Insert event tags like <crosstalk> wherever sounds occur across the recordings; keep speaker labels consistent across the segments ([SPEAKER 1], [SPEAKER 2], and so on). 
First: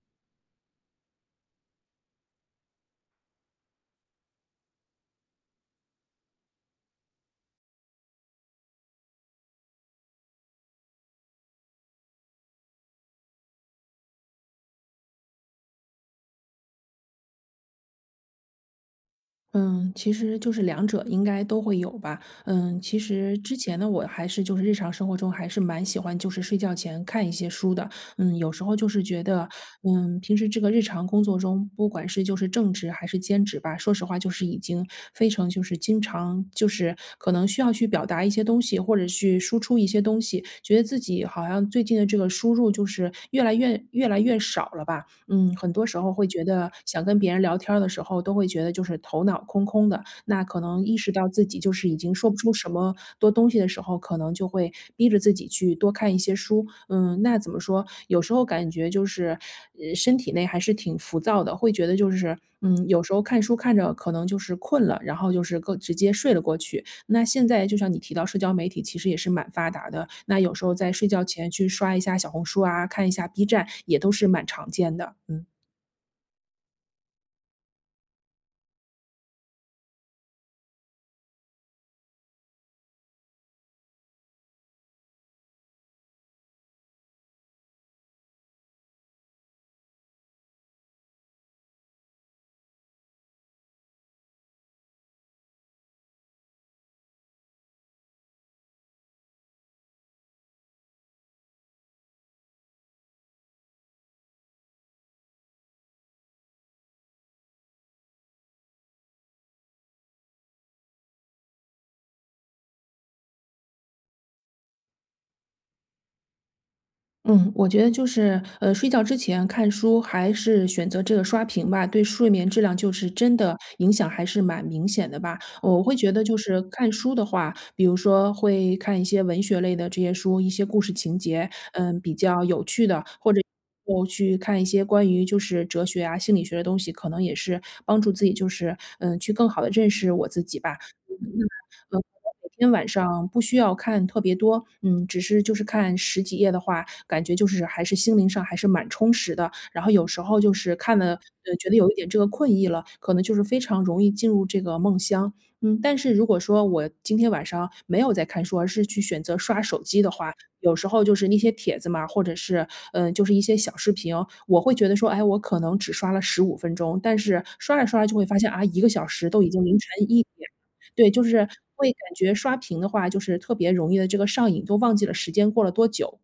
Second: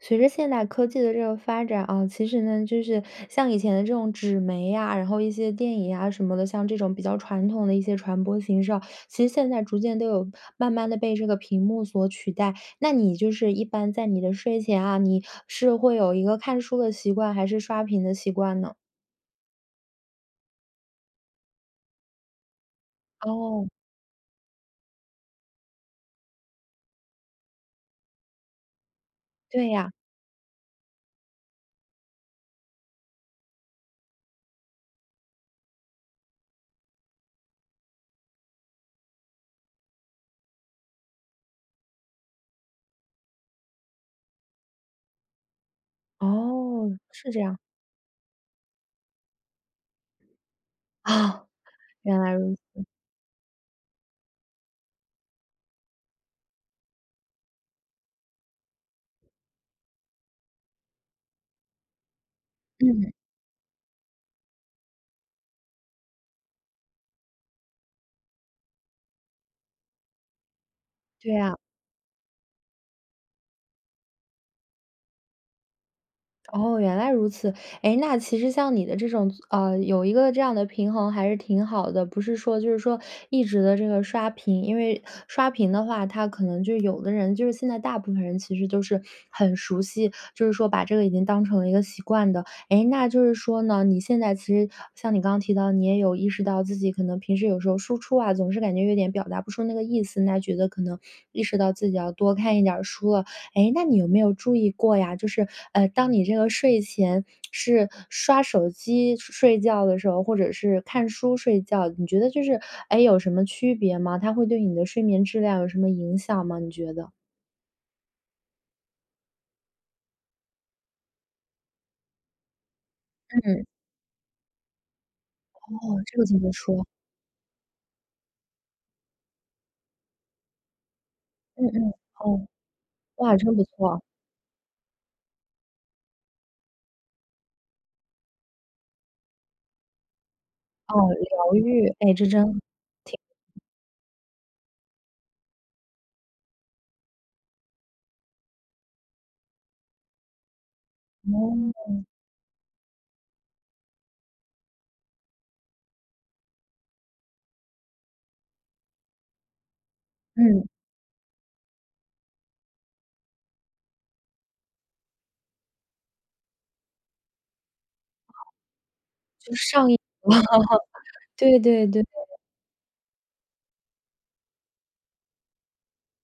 [SPEAKER 1] 随着现代科技的这个发展啊，其实呢，就是像以前的这种纸媒呀，然后一些电影啊什么的，像这种比较传统的一些传播形式啊。其实现在逐渐都有慢慢地被这个屏幕所取代。那你就是一般在你的睡前啊，你是会有一个看书的习惯，还是刷屏的习惯呢？
[SPEAKER 2] 嗯，其实就是两者应该都会有吧。嗯，其实之
[SPEAKER 1] 哦。
[SPEAKER 2] 前呢，我还是就是日常生活中，还是蛮喜欢就是睡觉前看一些书的。嗯，有时候就是觉得，
[SPEAKER 1] 对呀。
[SPEAKER 2] 嗯，平时这个日常工作中，不管是就是正职还是兼职吧，说实话就是已经非常就是经常就是可能需要去表达一些东西，或者去输出一些东西，觉得自己好像最近的这个输入，就是越来越越来越少了吧。嗯，很多时候会觉得，
[SPEAKER 1] 哦，
[SPEAKER 2] 想跟
[SPEAKER 1] 是
[SPEAKER 2] 别人
[SPEAKER 1] 这
[SPEAKER 2] 聊
[SPEAKER 1] 样。
[SPEAKER 2] 天儿的时候，都会觉得就是头脑空空的。那可能意识到自
[SPEAKER 1] <chuckles>
[SPEAKER 2] 己就是已经
[SPEAKER 1] 原
[SPEAKER 2] 说
[SPEAKER 1] 来
[SPEAKER 2] 不出
[SPEAKER 1] 如
[SPEAKER 2] 什
[SPEAKER 1] 此。
[SPEAKER 2] 么多东西的时候，可能就会逼着自己去多看一些书。嗯，那怎么说，有时候感觉就是，呃身体内还是挺浮躁的，会觉得就是，嗯，有
[SPEAKER 1] 嗯。
[SPEAKER 2] 时候看书看着，可能就是困了，然后就是个直接睡了过去。那现在就像你提到社交媒体，其实也是蛮发达的，那有时候在睡觉
[SPEAKER 1] 对
[SPEAKER 2] 前，
[SPEAKER 1] 啊。
[SPEAKER 2] 去刷一下小红书啊，看一下 B 站，也都是蛮常见的，嗯。
[SPEAKER 1] 哦，原来如此。哎，那其实像你的这种，啊，有一个这样的平衡，还是挺好的。不是说就是说，一直的这个刷屏。因为刷屏的话，它可能就有的人就是现在大部分人其实都是，很熟悉，就是说把这个已经当成了一个习惯的。哎，那就是说呢，你现在其实像你刚刚提到，你也有意识到自己可能平时有时候输出啊，总是感觉有点表达不出那个意思，那觉得可能意识到自己要多看一点儿书了。哎，那你有没有注意过呀，就是，呃，当你这个睡前是刷手机睡觉的时候，或者是看书睡觉，你觉得就是哎，有什么区别吗？它会对你的睡眠质量有什么影响吗你觉得？
[SPEAKER 2] 嗯，我觉得就是，呃，睡觉之前看书，还是选择这个刷屏吧，对睡眠质量就是真的，
[SPEAKER 1] 嗯。
[SPEAKER 2] 影响还是蛮明显的吧。我会
[SPEAKER 1] 哦，
[SPEAKER 2] 觉
[SPEAKER 1] 这
[SPEAKER 2] 得，
[SPEAKER 1] 个
[SPEAKER 2] 就
[SPEAKER 1] 怎么
[SPEAKER 2] 是
[SPEAKER 1] 说？
[SPEAKER 2] 看书的话，比如说会看一些文学类的这些书一些故事情节，
[SPEAKER 1] 嗯嗯，
[SPEAKER 2] 嗯，比较
[SPEAKER 1] 哦。
[SPEAKER 2] 有趣的。或
[SPEAKER 1] 哇，真不
[SPEAKER 2] 者
[SPEAKER 1] 错。
[SPEAKER 2] 就去看一些关于，就是哲学，啊，心理学的东西，可能也是帮助自己，就是，嗯，去更好地认识我自己吧。
[SPEAKER 1] 哦，疗愈。
[SPEAKER 2] 呃，
[SPEAKER 1] 哎，这真，
[SPEAKER 2] 每天晚
[SPEAKER 1] 挺
[SPEAKER 2] 上不需要看特别多，嗯，只是就是看10几页的话，感觉就是还是心灵上还是蛮充实的。然后有时候就是看了，呃，觉得有一
[SPEAKER 1] 哦。
[SPEAKER 2] 点这个困意了，可能就是非常容易进入这个梦乡。嗯，但是如果说，我今天晚上没有在看书，而是去选择刷手机的话，
[SPEAKER 1] 嗯。
[SPEAKER 2] 有时候就是那些帖子嘛，或者是，呃，就是一些小视频，我会觉得说：“哎，我可能只刷了15分钟。”但是刷着刷就会发现啊，1个小时都已
[SPEAKER 1] 就
[SPEAKER 2] 经凌晨
[SPEAKER 1] 上瘾
[SPEAKER 2] 1点。
[SPEAKER 1] 了，
[SPEAKER 2] 对，就是
[SPEAKER 1] 对对
[SPEAKER 2] 会
[SPEAKER 1] 对。
[SPEAKER 2] 感觉，刷屏的话，就是特别容易地，这个上瘾，都忘记了时间过了多久。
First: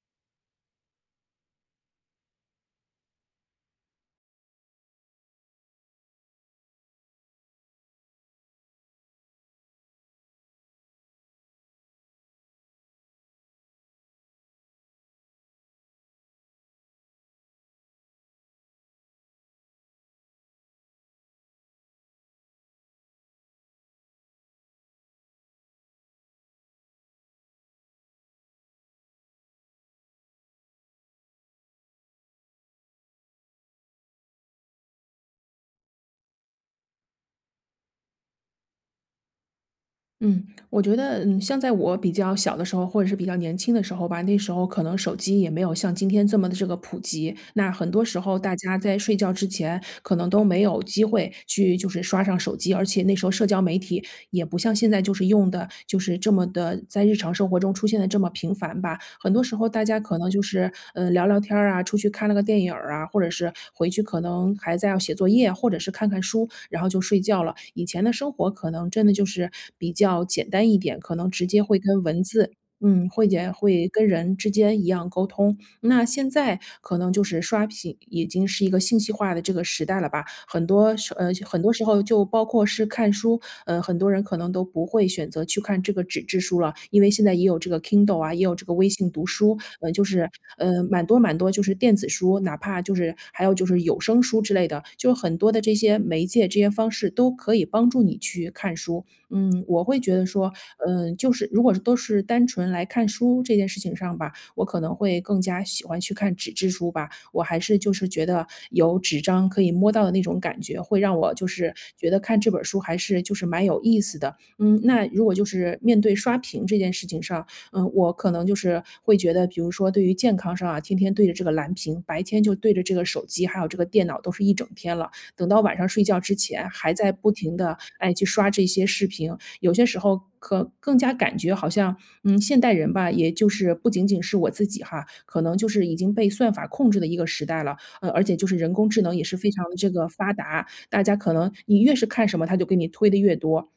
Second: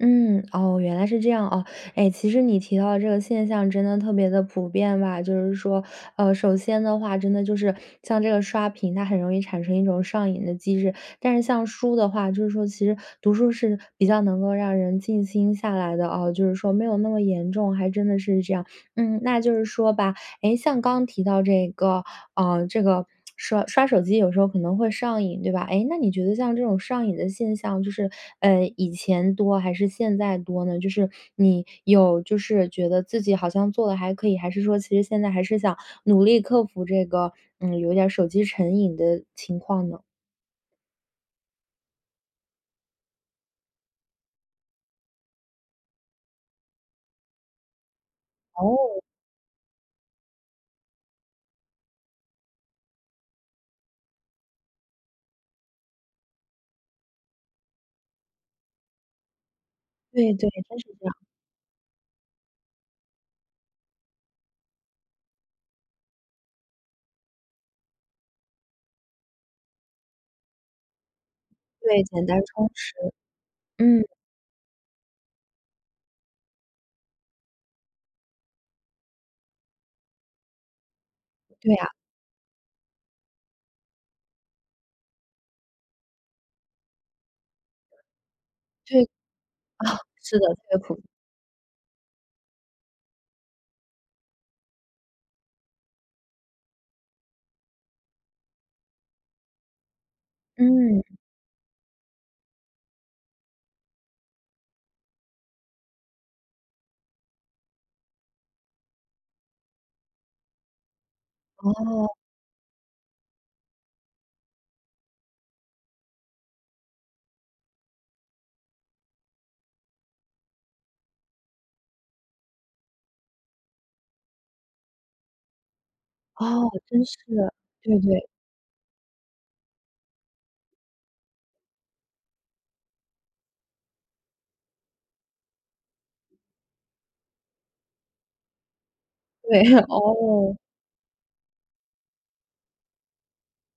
[SPEAKER 1] 嗯，哦，原来是这样啊。诶其实你提到这个现象真的特别地普遍吧。就是说呃，首先的话，真的就是像这个刷屏它很容易产生一种上瘾的机制。但是像书的话就是说其实读书是比较能够让人静心下来的，哦就是说没有那么严重，还真的是这样。嗯，那就是说吧诶，像刚提到这个啊这个刷刷手机有时候可能会上瘾，对吧？诶那你觉得像这种上瘾的现象，就是嗯，以前多还是现在多呢？就是你有就是觉得自己好像做得还可以，还是说其实现在还是想努力克服这个嗯，有点手机成瘾的情况呢？
[SPEAKER 2] 嗯，我觉得嗯，像在我比较小的时候，或者是比较年轻的时候吧，那时候可能手机也没有像今天这么的这个普及。那很多时候大家在
[SPEAKER 1] 哦。
[SPEAKER 2] 睡觉之前可能都没有机会去就是刷上手机，而且那时候社交媒体也不像现在就是用得就是这么的在日常生活中出现得这么频繁吧。很多时候大家可能
[SPEAKER 1] 对
[SPEAKER 2] 就
[SPEAKER 1] 对，
[SPEAKER 2] 是，
[SPEAKER 1] 真是这
[SPEAKER 2] 呃，
[SPEAKER 1] 样。
[SPEAKER 2] 聊聊天儿啊，出去看了个电影啊，或者是回去可能孩子要写作业或者是看看书，然后就睡觉了。以前的生活可能真的就是比较简单一点，可能直接会跟
[SPEAKER 1] 对，
[SPEAKER 2] 文
[SPEAKER 1] 简单
[SPEAKER 2] 字
[SPEAKER 1] 充实，
[SPEAKER 2] 嗯，会也会
[SPEAKER 1] 嗯。
[SPEAKER 2] 跟人之间一样沟通，那现在可能就是刷屏已经是一个信息化的这个时代了吧。很多时呃，很多
[SPEAKER 1] 对
[SPEAKER 2] 时
[SPEAKER 1] 啊。
[SPEAKER 2] 候就包括是看书，呃，很多人可能都不会选择去看这个纸质书了，因为现在也有这个 Kindle 啊，也有这个微
[SPEAKER 1] 对，
[SPEAKER 2] 信读书。呃，
[SPEAKER 1] 啊，
[SPEAKER 2] 就是，
[SPEAKER 1] 是的是的
[SPEAKER 2] 呃，
[SPEAKER 1] 苦
[SPEAKER 2] 蛮多蛮多就是电子书，哪怕就是还有就是有声书之类的，就很多的这些媒介这些方式都可以帮助你去看书。嗯，我会觉得说嗯，
[SPEAKER 1] 嗯。
[SPEAKER 2] 就是如果是都是单纯来看书这件事情上吧，我可能会更加喜欢去看纸质书吧。我还是就是觉得有纸张可以摸到的那种感觉，会让我就是觉
[SPEAKER 1] 哦。
[SPEAKER 2] 得看这本儿书还是就是蛮有意思的。嗯，那如果就是面对刷屏这件事情上，嗯，我可能就是会觉得比如说对于健康上啊，天天对着这个蓝屏，白天就对着这个手机，还有这个电脑都是一整天了，等到晚上睡觉之
[SPEAKER 1] 哦，
[SPEAKER 2] 前还
[SPEAKER 1] 真
[SPEAKER 2] 在
[SPEAKER 1] 是。
[SPEAKER 2] 不停地，
[SPEAKER 1] 对
[SPEAKER 2] 哎，去
[SPEAKER 1] 对。
[SPEAKER 2] 刷这些视频，有些时候可更加感觉好像，嗯，现代人吧，也就是不仅仅是我自己哈，可能就是已经被算法控制的一个时代了。呃，而且就是人工智能也是非
[SPEAKER 1] 对，
[SPEAKER 2] 常的
[SPEAKER 1] <laughs>
[SPEAKER 2] 这个发
[SPEAKER 1] 哦。
[SPEAKER 2] 达，大家可能你越是看什么它就给你推得越多。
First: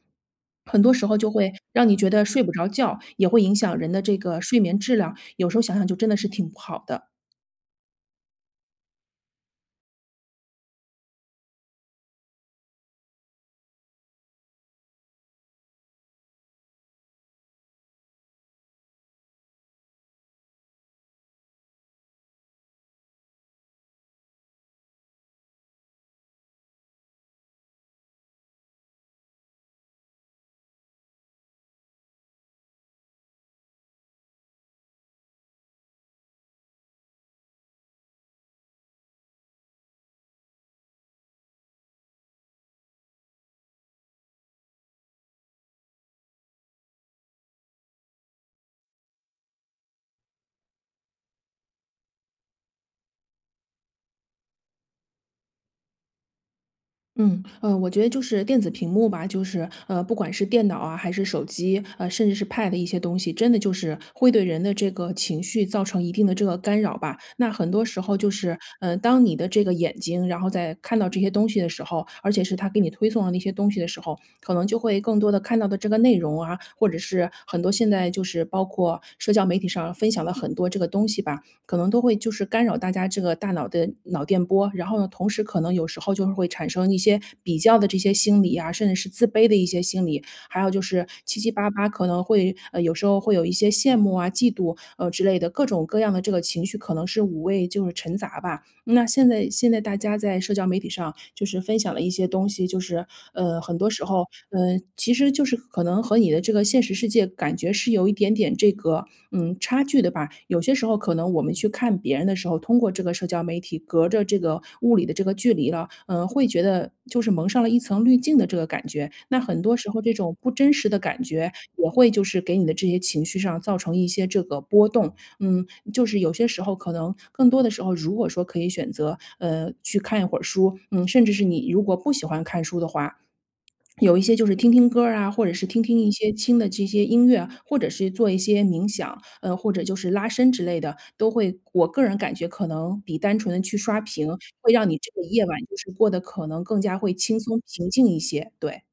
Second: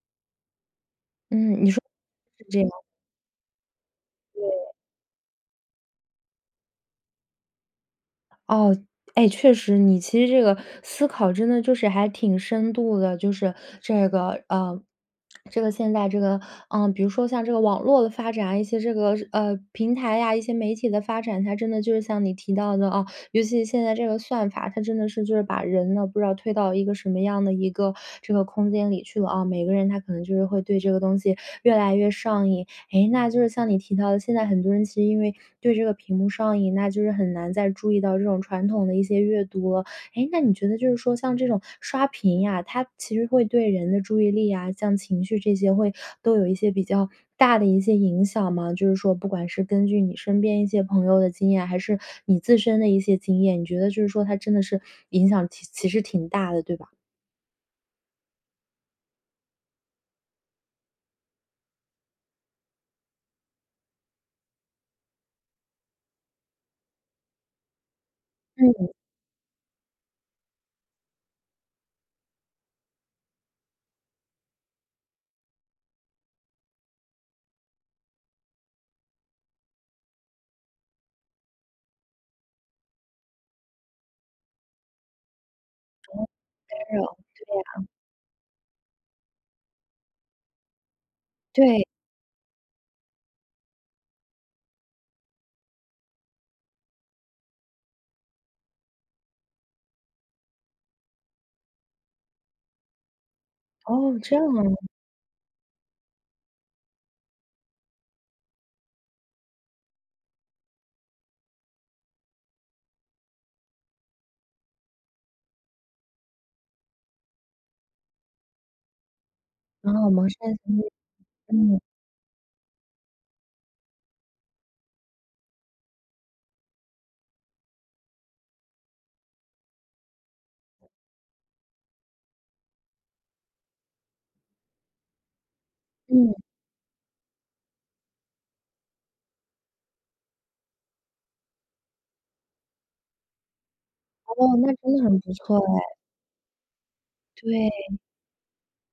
[SPEAKER 2] 很多时候就会
[SPEAKER 1] 嗯，你说
[SPEAKER 2] 让你觉得睡
[SPEAKER 1] <unintelligible>
[SPEAKER 2] 不
[SPEAKER 1] 这
[SPEAKER 2] 着
[SPEAKER 1] 样。
[SPEAKER 2] 觉，也会影响人的这个睡
[SPEAKER 1] 对。
[SPEAKER 2] 眠质量，有时候想想就真的是挺不好的。
[SPEAKER 1] 哦，诶，确实。你其实这个思考真的就是还挺深度的，就是这个呃，<smacks lips> 这个现在这个，啊，比如说像这个网络的发展，一些这个呃，平台呀，一些媒体的发展，它真的就是像你提到的啊，尤其现在这个算法，它真的是就是把人呢，不知道推到一个什么样的一个这个空间里去了啊。每个人他可能就是会对这个东西越来越上瘾。诶，那就是像你提到的，现在很多人其实因为对这个屏幕上瘾，那就是很难再注意到这种传统的一些阅读了。诶，那你觉得就是说像这种刷屏呀，它其实会对人的注意力呀，像情绪这些会都有一些比较大的一些影响吗？就是说不管是根据你身边一些朋友的经验，还是你自身的一些经验，你觉得就是说它真的是影响其其实挺大的，对吧？
[SPEAKER 2] 嗯，呃，我觉得就是电子屏幕吧，就是，呃，不管是电脑啊还是手机，呃，甚至是 pad 一些东西，真的就是会对人的这个情绪造成一定的这个干扰吧。那很多时候就是，
[SPEAKER 1] 嗯。
[SPEAKER 2] 呃，当你的这个眼睛，然后在看到这些东西的时候，而且是它给你推送的那些东西的时候，可能就会更多地看到的这个内容啊，或者是很多现在就是包括社交媒体上分享了很多这个东西吧，可能都会就是干扰大家这个大脑的脑电波。然后呢，同时可能有时候
[SPEAKER 1] 哦。
[SPEAKER 2] 就会产生
[SPEAKER 1] 干
[SPEAKER 2] 一些
[SPEAKER 1] 扰，这
[SPEAKER 2] 比较
[SPEAKER 1] 样。
[SPEAKER 2] 的这些心理啊，甚至是自卑的一些心理，还有就是七七八
[SPEAKER 1] 对。
[SPEAKER 2] 八可能会呃，有时候会有一些羡慕啊、嫉妒，呃，之类的，各种各样的这个情绪可能是五味就是陈杂吧。那现在现在大家在社交媒体上就是分享了一些东西，就是，呃，很多时
[SPEAKER 1] 哦，
[SPEAKER 2] 候，
[SPEAKER 1] 这样
[SPEAKER 2] 嗯，
[SPEAKER 1] 啊。
[SPEAKER 2] 其实就是可能和你的这个现实世界感觉是有一点点这个，嗯，差距的吧。有些时候可能我们去看别人的时候，通过这个社交媒体，隔着这个物理的这个距离了，呃，会觉得就是蒙上了一层滤镜的这个感觉。那很多时候
[SPEAKER 1] 哦，
[SPEAKER 2] 这
[SPEAKER 1] 蒙
[SPEAKER 2] 种
[SPEAKER 1] 上
[SPEAKER 2] 不
[SPEAKER 1] 一
[SPEAKER 2] 真
[SPEAKER 1] 层
[SPEAKER 2] 实
[SPEAKER 1] 雾。
[SPEAKER 2] 的感觉，
[SPEAKER 1] 嗯。
[SPEAKER 2] 也会就是给你的这些情绪上造成一些这个波动。嗯，就是有些时候可能更多的时候，如果说可以选择，呃，去看一会儿书，嗯，甚至是你如果不喜欢看书的话，<swallows> 有一些就是听听歌儿啊，或者是听听一些
[SPEAKER 1] 嗯。
[SPEAKER 2] 轻的这些音乐，或者是做一些冥想，呃，或者就是拉伸之类的，都会我个人感觉可能比单纯地去刷屏，
[SPEAKER 1] 哦，那
[SPEAKER 2] 会让你
[SPEAKER 1] 真的
[SPEAKER 2] 这
[SPEAKER 1] 很
[SPEAKER 2] 个
[SPEAKER 1] 不
[SPEAKER 2] 夜晚
[SPEAKER 1] 错
[SPEAKER 2] 就是
[SPEAKER 1] 诶。
[SPEAKER 2] 过得可能更加会轻松、平
[SPEAKER 1] 对。
[SPEAKER 2] 静一些，对。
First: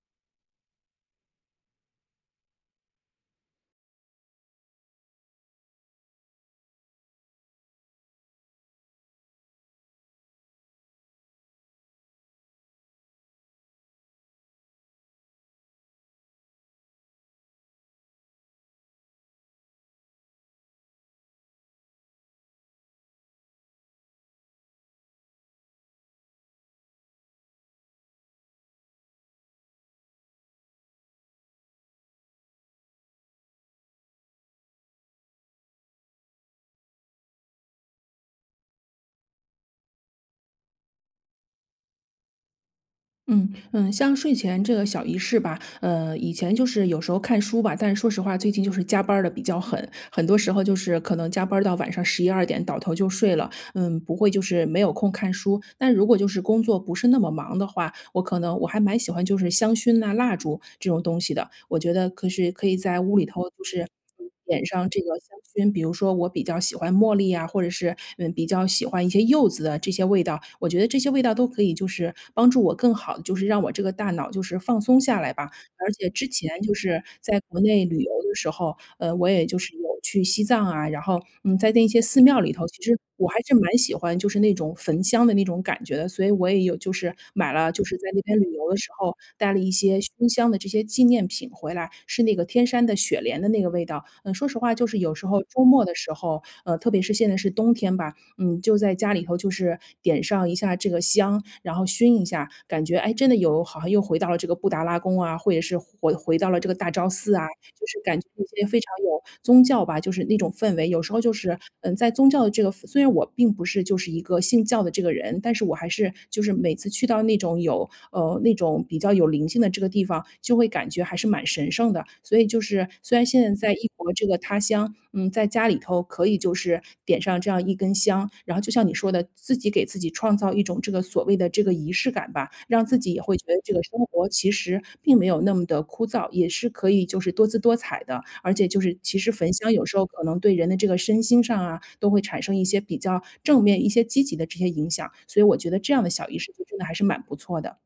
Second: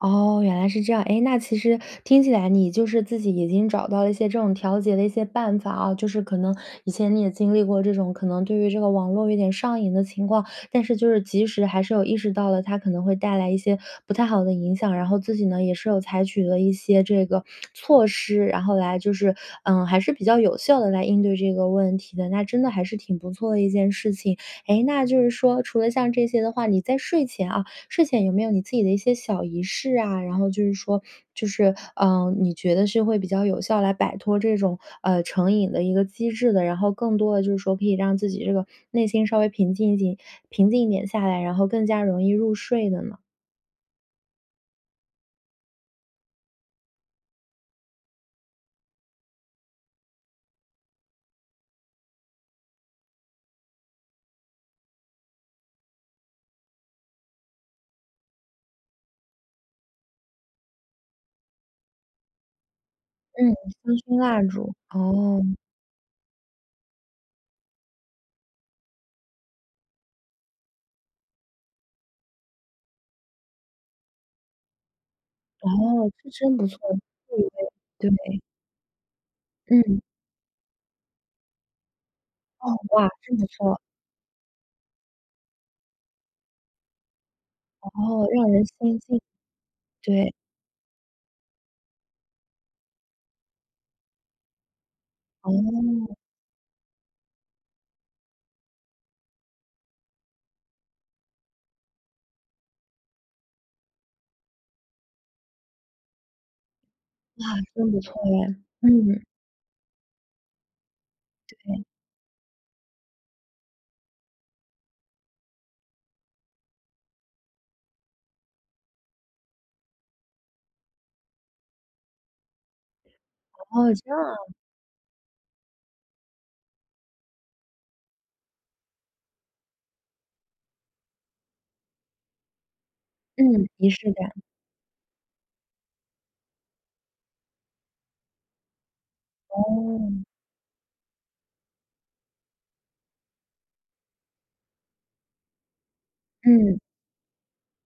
[SPEAKER 1] 哦，原来是这样，哎，那其实听起来你就是自己已经找到了一些这种调节的一些办法啊，就是可能以前你也经历过这种可能对于这个网络有点上瘾的情况，但是就是及时还是有意识到了，它可能会带来一些不太好的影响。然后自己呢也是有采取了一些这个措施，然后来就是，嗯，还是比较有效地来应对这个问题的，那真的还是挺不错的一件事情。哎，那就是说除了像这些的话，你在睡前啊，睡前有没有你自己的一些小仪式啊？然后就是说就是，啊，你觉得是会比较有效来摆脱这种啊成瘾的一个机制的，然后更多地就是说可以让自己这个内心稍微平静静平静一点下来，然后更加容易入睡的呢？
[SPEAKER 2] 嗯，嗯，像睡前这个小仪式吧，呃，以前就是有时候看书吧，但是说实话最近就是加班儿地比较狠，很多时候就是可能加班儿到晚上11-12点，倒头就睡了。嗯，不会就是没有空看书，但如果就是工作不是那么忙的话，我可能我还蛮喜欢就是香薰呐、蜡烛这种东西的，我觉得可是可以在屋里头
[SPEAKER 1] 嗯，
[SPEAKER 2] 就是
[SPEAKER 1] 香薰蜡
[SPEAKER 2] 点
[SPEAKER 1] 烛，
[SPEAKER 2] 上这个香
[SPEAKER 1] 哦。
[SPEAKER 2] 薰。比如说我比较喜欢茉莉啊，或者是，嗯，比较喜欢一些柚子的这些味道，我觉得这些味道都可以就是帮助我更好地就是让我这个大脑就是放松下来吧。
[SPEAKER 1] 哦，
[SPEAKER 2] 而且之
[SPEAKER 1] 这真
[SPEAKER 2] 前
[SPEAKER 1] 不
[SPEAKER 2] 就
[SPEAKER 1] 错。
[SPEAKER 2] 是
[SPEAKER 1] 对
[SPEAKER 2] 在国内旅
[SPEAKER 1] 对，
[SPEAKER 2] 游的
[SPEAKER 1] 对。
[SPEAKER 2] 时候，呃，我也就是有
[SPEAKER 1] 嗯。
[SPEAKER 2] 去西藏啊，然后，嗯，在那些寺庙里头，
[SPEAKER 1] 哦，
[SPEAKER 2] 其实
[SPEAKER 1] 哇，
[SPEAKER 2] 我
[SPEAKER 1] 真
[SPEAKER 2] 还
[SPEAKER 1] 不
[SPEAKER 2] 是蛮
[SPEAKER 1] 错。
[SPEAKER 2] 喜欢就是那种焚香的那种感觉的，所以我也有就是买了就是在那
[SPEAKER 1] 哦，
[SPEAKER 2] 边
[SPEAKER 1] 让
[SPEAKER 2] 旅
[SPEAKER 1] 人
[SPEAKER 2] 游的
[SPEAKER 1] 相
[SPEAKER 2] 时候
[SPEAKER 1] 信。
[SPEAKER 2] 带了一些熏
[SPEAKER 1] 对。
[SPEAKER 2] 香的这些纪念品回来，是那个天山的雪莲的那个味道。嗯，说实话就是有时候周末的时
[SPEAKER 1] 哦。
[SPEAKER 2] 候，呃，特别是现在是冬天吧，嗯，就在家里头就是点上一下这个香，然后熏一下，感觉，哎，真的有好像又回到了这个布达拉宫啊，或者是回回到了这个大昭寺啊，
[SPEAKER 1] 哇，
[SPEAKER 2] 就
[SPEAKER 1] 真
[SPEAKER 2] 是
[SPEAKER 1] 不错
[SPEAKER 2] 感觉这
[SPEAKER 1] 耶，
[SPEAKER 2] 些非常有
[SPEAKER 1] 嗯。
[SPEAKER 2] 宗教吧，就是那种氛围。有时候就是，
[SPEAKER 1] 对。
[SPEAKER 2] 嗯，在宗教的这个虽然我并不是就是一个信教的这个人，但是我还是就是每次去到那种有呃，那种比较有灵性的这个地方，就会感觉还是蛮神圣的。所以就是虽然现在在异
[SPEAKER 1] 哦，这
[SPEAKER 2] 国
[SPEAKER 1] 样
[SPEAKER 2] 这个
[SPEAKER 1] 啊。
[SPEAKER 2] 他乡嗯，在家里头可以就是点上这样一根香，然后就像你说的自己给自己创造一种这个所谓的这个仪式感吧，让自己也会觉得
[SPEAKER 1] 嗯，
[SPEAKER 2] 这个
[SPEAKER 1] 仪
[SPEAKER 2] 生
[SPEAKER 1] 式
[SPEAKER 2] 活
[SPEAKER 1] 感。
[SPEAKER 2] 其实并没有那么地枯燥，也是可以就是多姿多彩的，而且就是其实焚香有时候
[SPEAKER 1] 哦。
[SPEAKER 2] 可能对人的这个身心上啊，都会产生一些比较正面、一些积极的这些影响，所以我觉得这样的小仪式就真
[SPEAKER 1] 嗯。
[SPEAKER 2] 的还是蛮不错的。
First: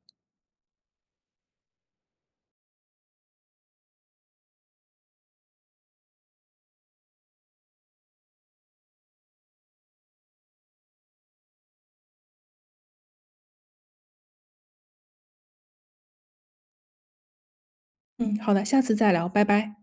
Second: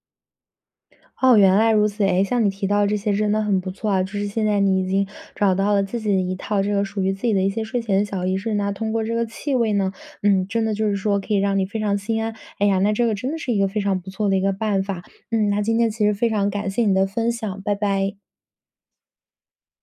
[SPEAKER 1] 哦，原来如此。哎，像你提到这些真的很不错啊。就是现在你已经找到了自己的一套这个属于自己的一些睡前的小仪式，那通过这个气味呢嗯，真的就是说可以让你非常心安。哎呀，那这个真的是一个非常不错的一个办法，嗯，那今天其实非常感谢你的分享，拜拜。
[SPEAKER 2] 嗯，好的，下次再聊，拜拜。